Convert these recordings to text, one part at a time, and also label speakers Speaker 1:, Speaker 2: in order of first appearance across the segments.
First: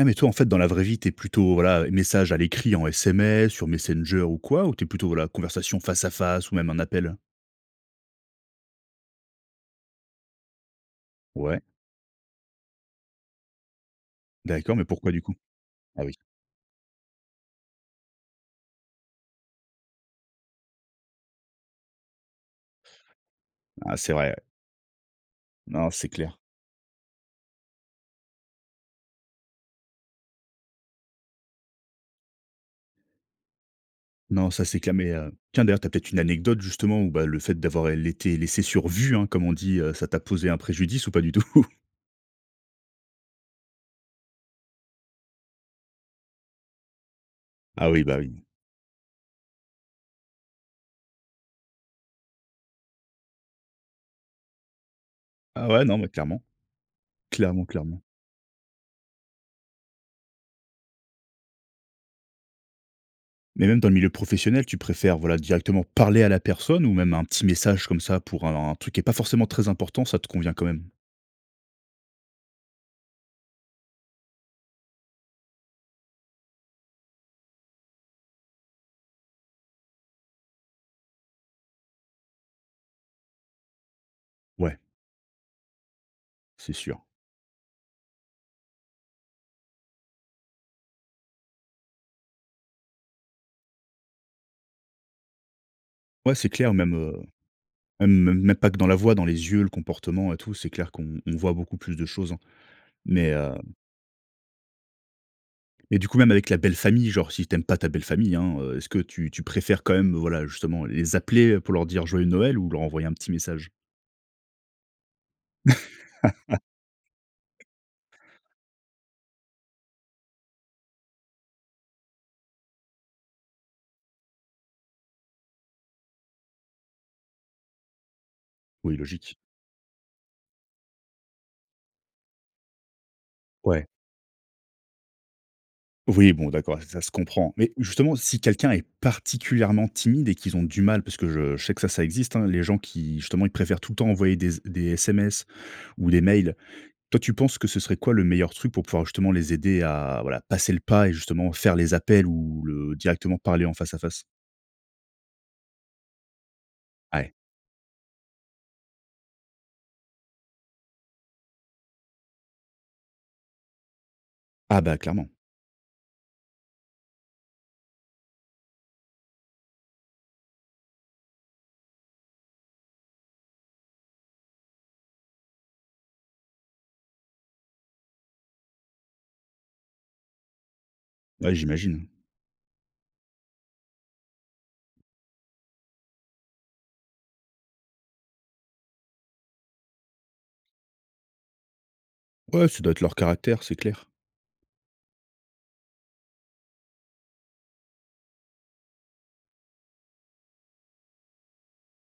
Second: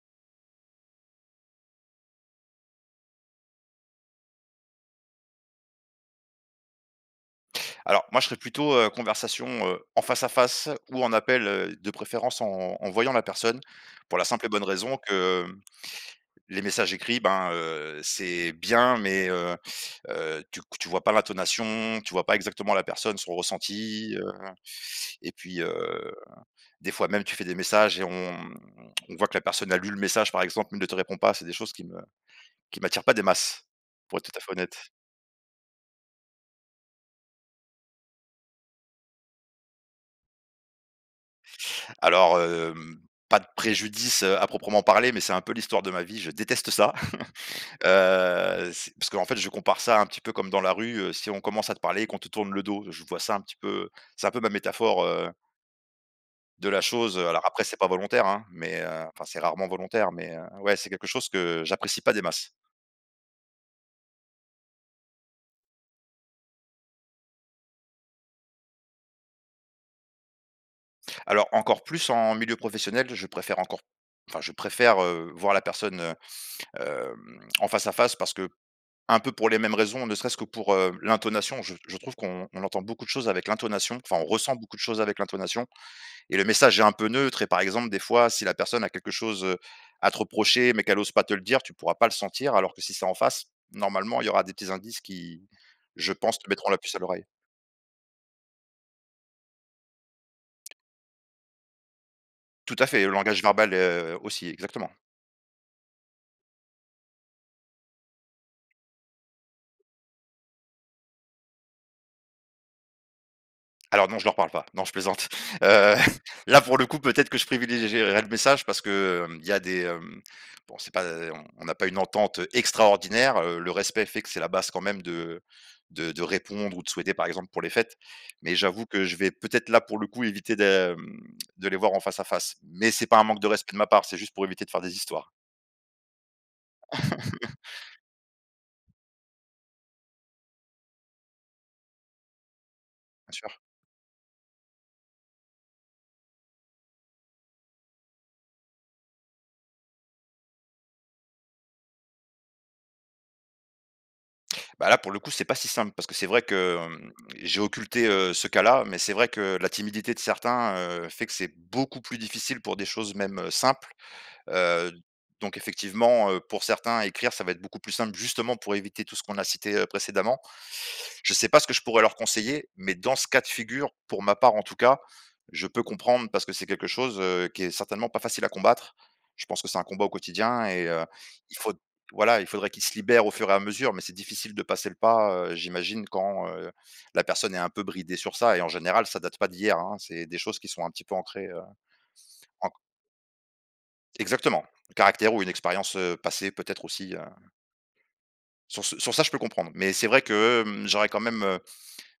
Speaker 1: Et, mais toi en fait dans la vraie vie tu es plutôt voilà, heu, message à l'écrit en SMS sur Messenger ou quoi ou tu es plutôt, voilà, conversation face à face ou même un appel?
Speaker 2: Alors moi je serai plutôt, heu, conversation, heu, en face à face ou en appel,
Speaker 1: Ouais.
Speaker 2: heu, de préférence en en voyant la personne pour la simple et bonne
Speaker 1: D'accord, mais
Speaker 2: raison
Speaker 1: pourquoi du coup?
Speaker 2: que, hem,
Speaker 1: Ah, oui.
Speaker 2: les messages écrits ben, heu, c'est bien mais heu heu, tu q tu vois pas l'intonation, tu vois pas exactement la personne, son
Speaker 1: Ah, c'est
Speaker 2: ressenti, heu.
Speaker 1: vrai, ouais.
Speaker 2: Et puis
Speaker 1: Non, c'est
Speaker 2: heu,
Speaker 1: clair.
Speaker 2: des fois même tu fais des messages et on, hem, on voit que la personne a lu le message par exemple mais ne te répond pas, c'est des choses qui me qui m'attire pas des masses, pour être tout à
Speaker 1: Non,
Speaker 2: fait
Speaker 1: ça c'est
Speaker 2: honnête.
Speaker 1: qu'à mes heu, tiens d'ailleurs tu as peut-être une anecdote justement ou bah, le fait d'avoir, heu, laissé- laissé sur vu, hein, comme on dit heu, ça t'a posé un préjudice ou pas du tout?
Speaker 2: Alors, hem, pas de préjudice, heu, à proprement parler, mais c'est un peu l'histoire de ma vie, je déteste ça.
Speaker 1: Ah, oui, bah, oui.
Speaker 2: Heu, c'est parce qu'en fait je compare ça un petit peu comme dans la rue, heu, si on commence à te parler et qu'on te tourne le dos, je vois ça un petit peu c'est un peu ma métaphore heu
Speaker 1: Ah ouais. Non mais clairement.
Speaker 2: de la chose, heu, alors après
Speaker 1: Clairement,
Speaker 2: c'est pas
Speaker 1: clairement.
Speaker 2: volontaire, hein, mais, heu enfin c'est rarement volontaire mais, heu, ouais, c'est quelque chose que j'apprécie pas des masses.
Speaker 1: Mais même dans le milieu professionnel tu préfères, voilà, directement parler à la personne ou même 1 petit message comme ça pour un truc qui est pas forcément très important, ça te convient quand même?
Speaker 2: Alors, encore plus, en milieu professionnel je préfère encore enfin je préfère, heu, voir la personne, heu, hem, en face à face parce qu'un peu pour les mêmes raisons, ne serait-ce que pour, heu, l'intonation je je trouve qu'on on entend beaucoup de choses avec l'intonation enfin on ressent beaucoup
Speaker 1: Ouais.
Speaker 2: de choses avec l'intonation. Et le
Speaker 1: C'est
Speaker 2: message est un
Speaker 1: sûr.
Speaker 2: peu neutre et par exemple, des fois, si la personne a quelque chose, heu, à te reprocher mais qu'elle ose pas te le dire tu pourras pas le sentir alors que si c'est en face, normalement, il y aura des petits indices qui, je
Speaker 1: Ouais,
Speaker 2: pense,
Speaker 1: c'est
Speaker 2: te mettront
Speaker 1: clair,
Speaker 2: la
Speaker 1: même,
Speaker 2: puce à
Speaker 1: heu,
Speaker 2: l'oreille.
Speaker 1: même même pas que dans la voix, dans les yeux, le comportement et tout, c'est clair qu'on on voit beaucoup plus de choses, hein.
Speaker 2: Tout à fait, le
Speaker 1: Mais
Speaker 2: langage
Speaker 1: hem
Speaker 2: verbal, heu, aussi, exactement.
Speaker 1: mais du coup, même avec la belle famille, genre si tu aimes pas ta belle famille, hein, heu, est-ce que tu tu préfères quand même, heu, voilà justement les appeler, heu, pour leur dire joyeux Noël ou leur envoyer un petit message?
Speaker 2: Alors non, je leur parle pas. Non je plaisante, heu, là pour le coup, peut-être que je privilégierais le message parce que, hem, il y a des hem, bon c'est pas, heu, on on a pas une entente extraordinaire, heu, le respect fait que c'est la base quand même de de de répondre ou de souhaiter par exemple pour les fêtes mais j'avoue
Speaker 1: Oui,
Speaker 2: que je vais
Speaker 1: logique.
Speaker 2: peut-être, là, pour le coup, éviter de, hem, de les voir en face à face mais c'est pas un manque de respect de ma
Speaker 1: Ouais.
Speaker 2: part, c'est juste pour éviter de faire des histoires.
Speaker 1: Oui bon, d'accord ça se comprend. Mais justement, si quelqu'un est particulièrement timide et qu'ils ont du mal, parce que je je sais que ça existe, hein, les gens qui
Speaker 2: Bien
Speaker 1: justement ils
Speaker 2: sûr.
Speaker 1: préfèrent tout le temps envoyer des z des SMS ou des mails. Toi, tu penses que ce serait quoi le meilleur truc pour pouvoir justement les aider à, voilà, passer le pas et justement faire les appels ou le directement parler en face à face.
Speaker 2: Bah, là pour le coup, c'est pas si simple parce que c'est vrai que, hem,
Speaker 1: Ah, ouais.
Speaker 2: j'ai occulté, heu, ce cas là mais c'est vrai que la timidité de certains, heu, fait que c'est beaucoup plus difficile pour des choses même, heu, simples.
Speaker 1: Ah
Speaker 2: Heu,
Speaker 1: bah, clairement.
Speaker 2: donc effectivement, heu, pour certains écrire ça va être beaucoup plus simple, justement, pour éviter tout ce qu'on a cité, heu, précédemment. Je sais pas ce que je pourrais leur conseiller mais dans ce cas de figure, pour ma part en tout cas, je peux comprendre parce que c'est quelque chose, heu, qui est certainement pas facile à combattre. Je pense que c'est un combat au quotidien et heu,
Speaker 1: Ouais,
Speaker 2: il faud
Speaker 1: j'imagine.
Speaker 2: voilà, il faudrait qu'il se libère au fur et à mesure mais c'est difficile de passer le pas, heu, j'imagine quand, heu, la personne est un peu bridé sur ça. Et en général ça date pas d'hier, hein c'est des choses qui sont un petit peu ancrée, heu,
Speaker 1: Ouais,
Speaker 2: anc
Speaker 1: ça doit être leur caractère, c'est clair.
Speaker 2: Exactement! Le caractère ou une expérience, heu, passée peut-être aussi, heu Sur ce sur ça je peux comprendre mais c'est vrai que, hem, j'aurais quand même, heu,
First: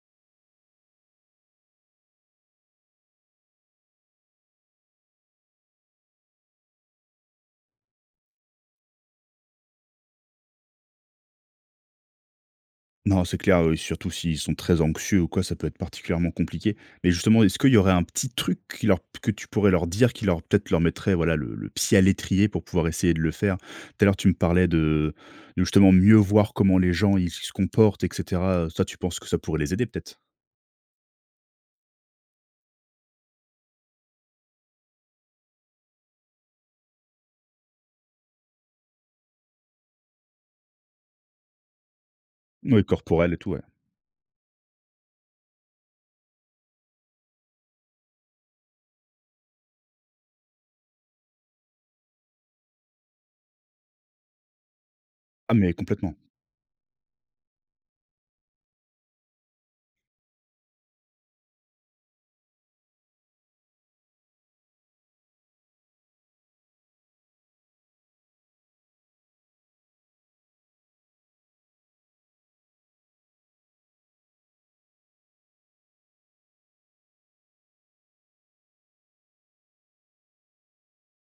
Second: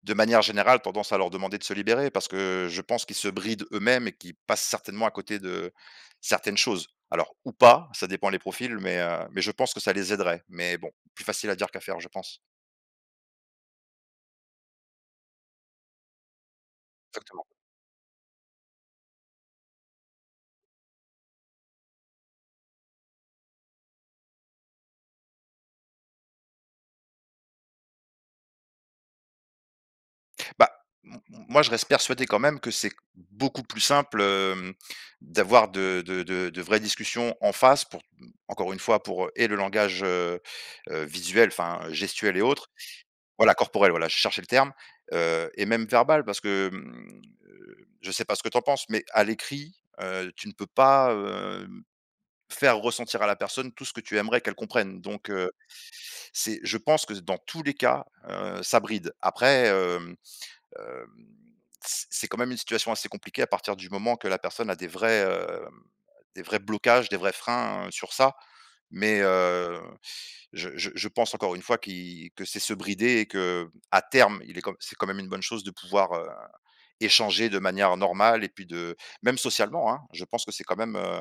Speaker 2: de manière générale tendance à leur demander de se libérer, parce que je pense qu'ils se brident eux-mêmes et qu'ils passent certainement à côté de certaines choses. Alors, ou pas, ça dépend les profils mais, heu, mais je pense que ça les aiderait, mais bon, plus facile à dire qu'à faire, je pense.
Speaker 1: Non, c'est clair, heu et surtout s'ils sont très anxieux ou quoi, ça peut être particulièrement compliqué. Mais justement,
Speaker 2: Exactement.
Speaker 1: est-ce qu'il y aurait un petit truc qui leur, p que tu pourrais leur dire, qui leur peut-être leur mettrait, voilà, le le pied à l'étrier pour pouvoir essayer de le faire? Tout à l'heure, tu me parlais de de justement mieux voir comment les gens, ils s se comportent et cetera, heu. Ça, tu penses que ça pourrait les aider, peut-être?
Speaker 2: Bah, m m moi je reste persuadé quand même que c'est q beaucoup plus simple, hem, d'avoir de de de de vraies discussions en face pour t m encore 1 fois pour, heu et le langage, heu heu, visuel enfin, heu, gestuelle et autres
Speaker 1: Mouais, corporel et tout,
Speaker 2: voilà,
Speaker 1: ouais.
Speaker 2: corporel, voilà je cherchais le terme, heu, et même verbal parce que, hem, heu, je sais pas ce que tu en penses mais à l'écrit, heu, tu ne peux pas, hem, faire ressentir à la personne tout ce que tu aimerais qu'elle comprenne. Donc heu,
Speaker 1: Ah, mais complètement.
Speaker 2: c'est je pense que z dans tous les cas, heu, ça bride. Après, hem hem, c c'est quand même une situation assez compliquée à partir du moment que la personne a des vrais, hem, heu, des vrais blocages, des vrais freins, heu, sur ça, mais heu, je je je pense encore 1 fois qui que c'est se brider et qu'à terme, il est quand m c'est quand même une bonne chose de pouvoir, heu, échanger de manière normale et puis de même socialement, hein, je pense que c'est quand même, heu,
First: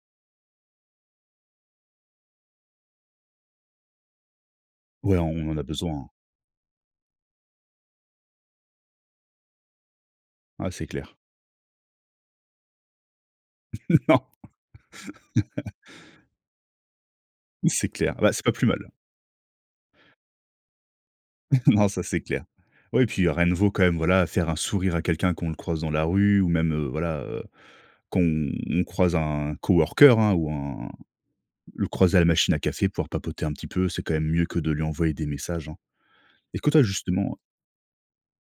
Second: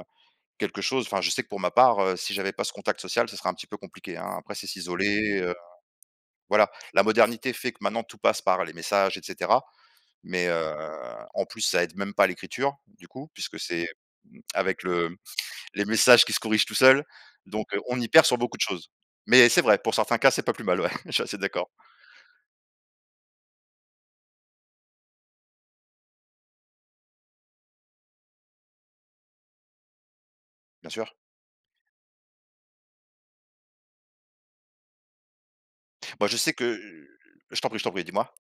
Speaker 2: quelque chose, enfin je sais que pour ma part, heu, si j'avais pas ce contact social, ce serait un petit peu compliqué, hein. Après c'est
Speaker 1: Ouais
Speaker 2: s'isoler,
Speaker 1: on
Speaker 2: heu,
Speaker 1: en a besoin, hein.
Speaker 2: voilà. La modernité fait que maintenant tout passe par les messages et cetera mais
Speaker 1: Ouais,
Speaker 2: heu,
Speaker 1: c'est clair.
Speaker 2: en plus ça aide même pas l'écriture du coup puisque c'est, heu,
Speaker 1: Non.
Speaker 2: hem, avec le hem, les messages qui se corrigent tout seul
Speaker 1: Oui
Speaker 2: donc heu,
Speaker 1: c'est
Speaker 2: on y
Speaker 1: clair.
Speaker 2: perd
Speaker 1: Bah,
Speaker 2: sur
Speaker 1: c'est pas
Speaker 2: beaucoup de
Speaker 1: plus mal.
Speaker 2: choses. Mais c'est vrai, pour certains cas, c'est pas plus mal, ouais, je suis assez d'accord.
Speaker 1: Non, ça, c'est clair. Ouais et puis heu, rien ne vaut quand même, voilà faire un sourire à quelqu'un qu'on le croise dans la rue ou même, heu, voilà, heu, qu'on on croise un coworker, hein, ou un
Speaker 2: Bien sûr.
Speaker 1: le croiser à la machine à café pouvoir papoter un petit peu. C'est quand même mieux que de lui envoyer des messages, hein.
Speaker 2: Bah, je sais
Speaker 1: Est-ce
Speaker 2: que
Speaker 1: que toi
Speaker 2: heu,
Speaker 1: justement, heu
Speaker 2: je t'en prie, je t'en prie dis-moi.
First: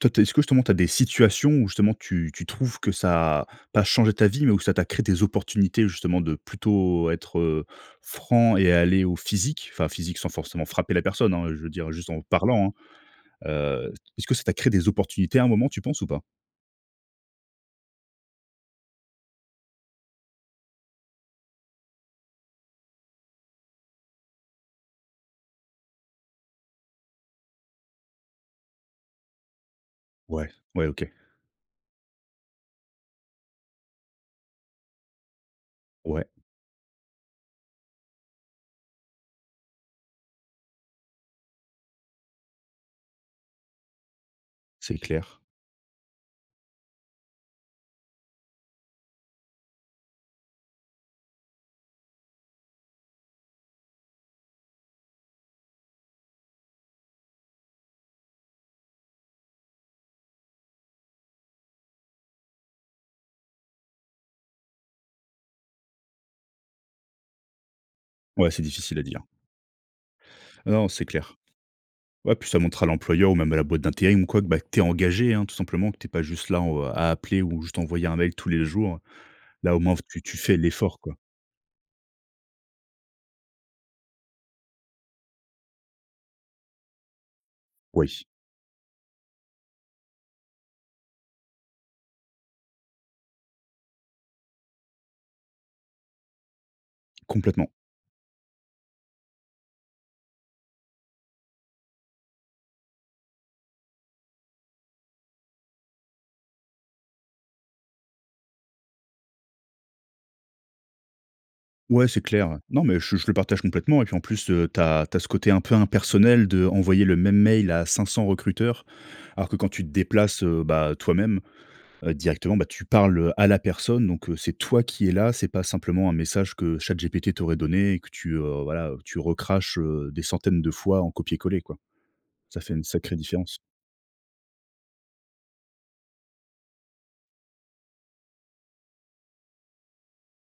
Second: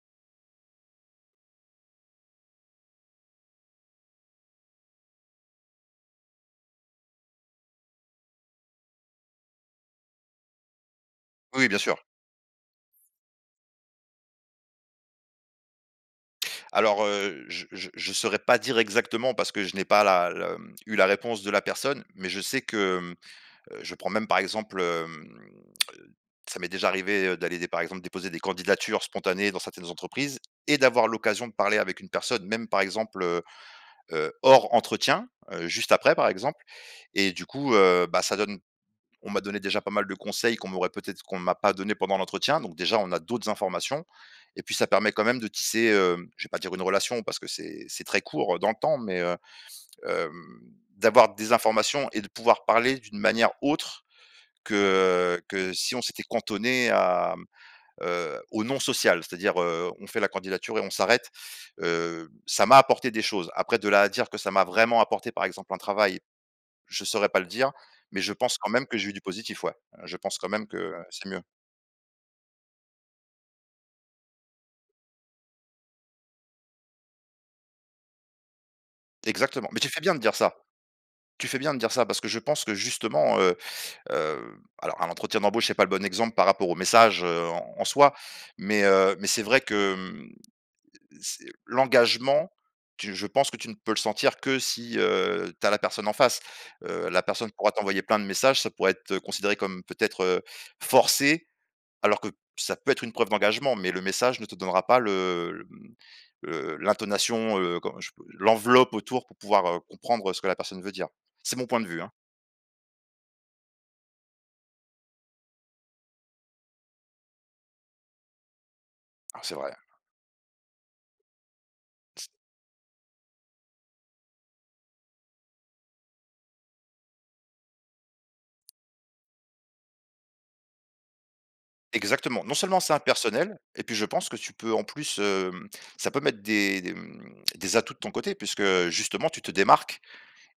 Speaker 1: toi tu es est-ce que justement tu as des situations où, justement, tu tu trouves que ça a pas changé ta vie, mais où ça t'a créé des opportunités, justement, de plutôt être, heu, franc et aller au physique, enfin physique sans forcément frapper la personne, hein. Je
Speaker 2: Oui, oui,
Speaker 1: veux
Speaker 2: bien
Speaker 1: dire:
Speaker 2: sûr.
Speaker 1: «Juste en parlant» hein. Heu, t est-ce que ça t'a créé des opportunités à un moment, tu penses ou pas?
Speaker 2: Alors, heu, je je je saurais pas dire exactement parce que je n'ai pas la le, hem, eu la réponse de la personne. Mais je sais que, hem, heu, je prends même par exemple, hem, ça m'est déjà arrivé, heu, d'aller dé par exemple, déposer des candidatures spontanées dans certaines entreprises
Speaker 1: Ouais.
Speaker 2: et
Speaker 1: Ouais,
Speaker 2: d'avoir
Speaker 1: OK.
Speaker 2: l'occasion de parler avec une personne même, par exemple, heu heu, hors entretien, heu, juste après,
Speaker 1: Ouais.
Speaker 2: par exemple. Et du coup, heu, bah ça donne on m'a donné déjà pas mal de conseils qu'on m'aurait peut-être qu'on m'a pas donné pendant l'entretien donc déjà, on a d'autres informations. Et puis ça
Speaker 1: C'est
Speaker 2: permet quand même
Speaker 1: clair.
Speaker 2: de tisser, hem, je vais pas dire une relation parce que c'est c'est très court, heu, dans le temps, mais heu, hem, d'avoir des informations et de pouvoir parler d'une manière autre que, heu, que si on s'était cantonné à, hem, heu, au non social. C'est-à-dire, heu, on fait la candidature et on s'arrête, heu, ça m'a apporté des choses après de là à dire que: «Ça m'a vraiment apporté par exemple un travail», je saurais pas le dire. Mais je
Speaker 1: Ouais,
Speaker 2: pense,
Speaker 1: c'est
Speaker 2: quand même, que
Speaker 1: difficile à
Speaker 2: j'ai eu
Speaker 1: dire.
Speaker 2: du positif, ouais, heu, je pense quand même
Speaker 1: Ouais.
Speaker 2: que,
Speaker 1: Non,
Speaker 2: heu,
Speaker 1: c'est
Speaker 2: c'est
Speaker 1: clair.
Speaker 2: mieux.
Speaker 1: Ouais, puis ça montre à l'employeur ou même à la boîte d'intérim ou quoi que, bah, que tu es engagé, hein, tout simplement que tu es pas juste là en au à appeler ou juste envoyer un mail tous les jours,
Speaker 2: Exactement.
Speaker 1: là
Speaker 2: Mais
Speaker 1: au
Speaker 2: tu
Speaker 1: moins en
Speaker 2: fais
Speaker 1: fait
Speaker 2: bien de
Speaker 1: tu
Speaker 2: dire
Speaker 1: tu
Speaker 2: ça!
Speaker 1: fais l'effort quoi.
Speaker 2: Tu fais bien de dire ça, parce que je pense que, justement, heu heu alors à l'entretien d'embauche c'est pas le bon exemple par rapport aux messages, heu, en soi.
Speaker 1: Oui.
Speaker 2: Mais heu, mais c'est vrai que, hem, l l c'est l'engagement, tu je pense que tu ne peux le sentir que si, heu, tu as la personne en face. Heu, la personne
Speaker 1: Complètement.
Speaker 2: pourra t'envoyer plein de messages, ça pourrait être considéré comme peut-être, heu, forcé alors que p ça peut être une preuve d'engagement, mais le message ne te donnera pas le, hem, le l'intonation, heu, comment je pourrais l'enveloppe autour pour pouvoir, heu, comprendre ce que la personne veut dire. C'est mon point de vue,
Speaker 1: Ouais,
Speaker 2: hein.
Speaker 1: c'est clair. Non, mais je je le partage complètement et puis en plus, heu, tu as tu as ce côté un peu impersonnel d'envoyer le même mail à 500 recruteurs.
Speaker 2: Oh,
Speaker 1: Alors que
Speaker 2: c'est
Speaker 1: quand
Speaker 2: vrai.
Speaker 1: tu te déplaces, heu, bah, toi-même, heu,
Speaker 2: [unintelligible]
Speaker 1: directement, bah, tu parles, heu, à la personne donc heu, c'est toi qui est là c'est pas simplement un message que ChatGPT t'aurait donné et que tu, heu, voilà, heu, tu recraches, heu, des centaines de fois en copier coller, quoi.
Speaker 2: Exactement! Non
Speaker 1: Ça fait
Speaker 2: seulement
Speaker 1: une
Speaker 2: c'est
Speaker 1: sacrée différence.
Speaker 2: impersonnel et puis je pense que tu peux en plus hem, ça peut mettre des des, hem, des atouts de ton côté puisque, heu, justement tu te démarques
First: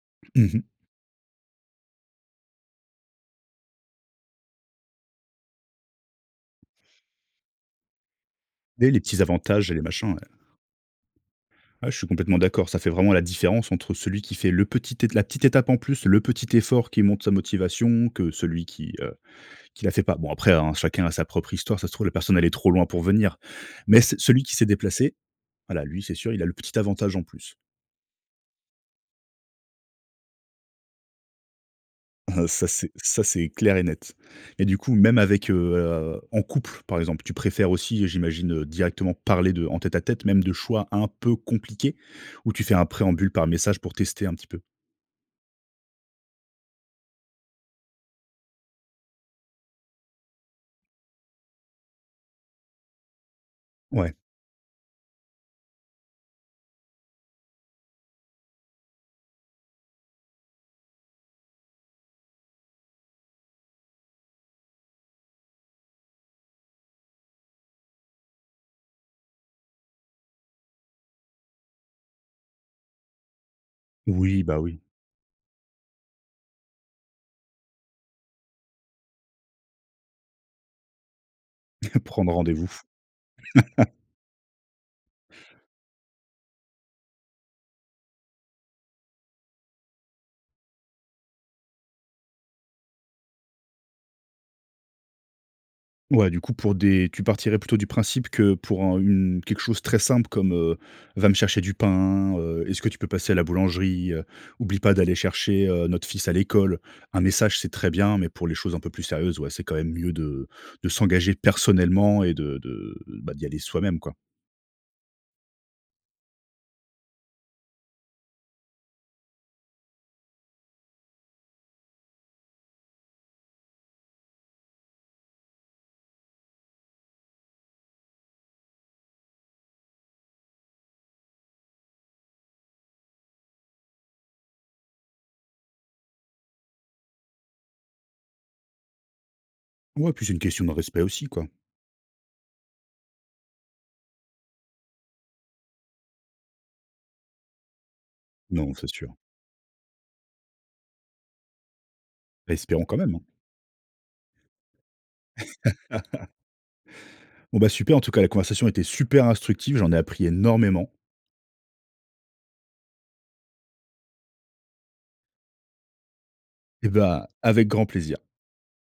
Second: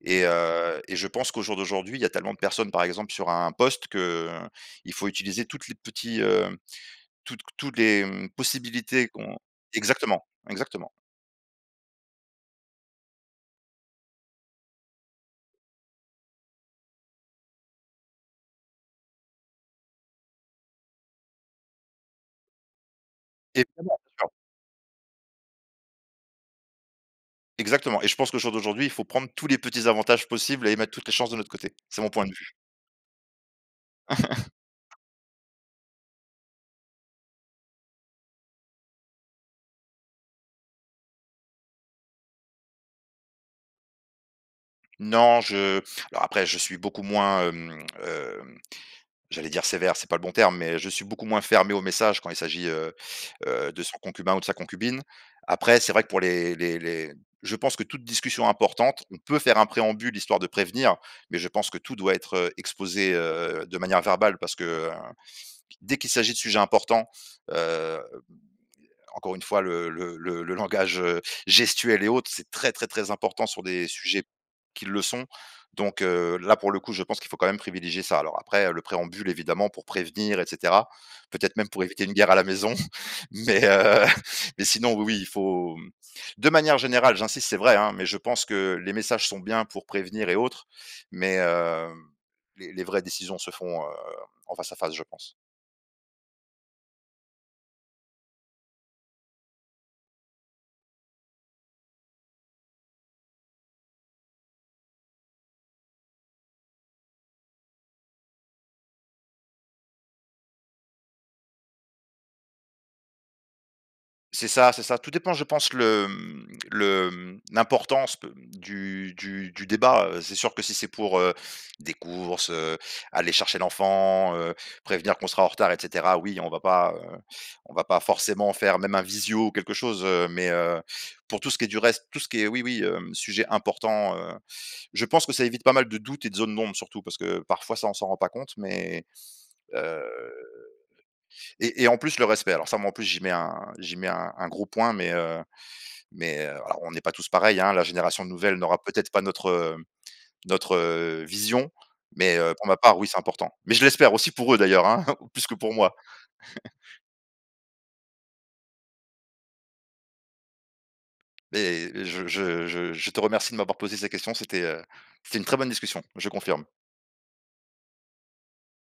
Speaker 2: et
Speaker 1: Mmh mh.
Speaker 2: heu et je pense qu'au jour d'aujourd'hui il y a tellement de personnes, par exemple, sur un poste que, heu, il faut utiliser toutes les petits hem, toutes q tout les, hem, les
Speaker 1: Les les
Speaker 2: possibilités
Speaker 1: petits
Speaker 2: qu'on
Speaker 1: avantages et les machins,
Speaker 2: exactement,
Speaker 1: ouais.
Speaker 2: exactement.
Speaker 1: Ouais, je suis complètement d'accord, ça fait vraiment la différence entre celui qui fait le petit ét la petite étape en plus, le petit effort qui montre sa motivation que celui qui, heu, qui la fait pas. Bon après, hein, chacun a sa propre histoire ça se trouve la personne elle est trop loin pour venir.
Speaker 2: Evidement.
Speaker 1: Mais
Speaker 2: Bien
Speaker 1: c
Speaker 2: sûr!
Speaker 1: celui qui s'est déplacé, voilà, lui c'est sûr, il a le petit avantage en plus.
Speaker 2: Exactement et je pense qu'au jour d'aujourd'hui il faut prendre tous les petits avantages possibles et mettre toutes les chances de notre côté. C'est mon point de vue.
Speaker 1: Ça c'est ça c'est clair et net. Et du coup même avec heu, en couple, par exemple, tu préfères aussi j'imagine directement parler de en tête à tête même de choix un peu compliqué ou tu fais un préambule par message pour tester un petit peu?
Speaker 2: Non, je heu, alors après je suis beaucoup moins, hem hem, j'allais dire: «sévère» c'est pas le bon terme, mais je suis beaucoup moins fermé aux messages quand il s'agit, heu heu, de son
Speaker 1: Ouais.
Speaker 2: concubin ou de sa concubine. Après c'est vrai que pour les les les je pense que toute discussion importante, on peut faire un préambule histoire de prévenir mais je pense que tout doit être, heu, exposé, heu, de manière verbale parce que, heu, dès qu'il s'agit de sujets importants, heu, hem, heu, encore 1 fois le le le le langage, heu, gestuel et autres c'est très, très, très important sur des sujets
Speaker 1: Oui, bah oui.
Speaker 2: qui le sont. Donc heu, là pour le coup je pense qu'il faut quand même privilégier ça. Alors après, heu, le préambule évidemment pour prévenir et cetera, peut être, même pour éviter une guerre
Speaker 1: Prendre
Speaker 2: à la maison.
Speaker 1: rendez-vous.
Speaker 2: Mais heu, mais sinon oui, oui, il faut hem, de manière générale, j'insiste c'est vrai, hein, mais je pense que les messages sont bien pour prévenir et autre. Mais hem, les les vraies décisions se font, heu, en face à face, je pense.
Speaker 1: Ouais, du coup pour des tu partirais plutôt du principe que pour un une quelque chose très simple comme: «Heu, va me chercher du pain, heu. Est-ce que tu peux passer à la boulangerie, heu? Oublie pas d'aller chercher, heu, notre fils à l'école». Un message c'est très bien mais pour les choses un peu plus sérieuses, ouais, c'est quand même mieux de de s'engager personnellement et de de bah, d'y aller soi-même, quoi.
Speaker 2: C'est ça, c'est ça. Tout dépend je pense le, hem, le hem, l'importance de, hem, du du du débat, heu, c'est sûr que si c'est pour, heu, des courses, heu, aller chercher l'enfant, heu, prévenir qu'on sera en retard et cetera, oui, on va pas heu, on va pas forcément faire même un visio ou quelque chose. Heu, mais, heu, pour tout ce qui est du reste, tout ce qui est oui, oui, hem, sujet important, heu. Je pense que ça évite pas mal de doute et de zone d'ombre, surtout, parce que parfois ça on s'en rend pas compte mais heu
Speaker 1: Ouais et puis c'est une question de respect aussi, quoi.
Speaker 2: et et en plus le respect alors ça moi en plus j'y mets 1 j'y mets 1- 1 gros point mais heu, mais heu, alors on est pas tous pareils, hein, la génération nouvelle
Speaker 1: Non,
Speaker 2: n'aura
Speaker 1: c'est
Speaker 2: peut-être
Speaker 1: sûr
Speaker 2: pas notre, hem, notre vision mais heu, pour ma
Speaker 1: Espérons quand
Speaker 2: part, oui, c'est
Speaker 1: même.
Speaker 2: important. Mais je l'espère aussi pour eux d'ailleurs, hein, plus que pour moi.
Speaker 1: Bon bah super en tout cas la conversation était super instructive j'en ai appris énormément.
Speaker 2: Mais je je je je te remercie de m'avoir posé ces questions, c'était, heu, c'était une très bonne discussion, je confirme.
Speaker 1: Et bah, avec grand plaisir.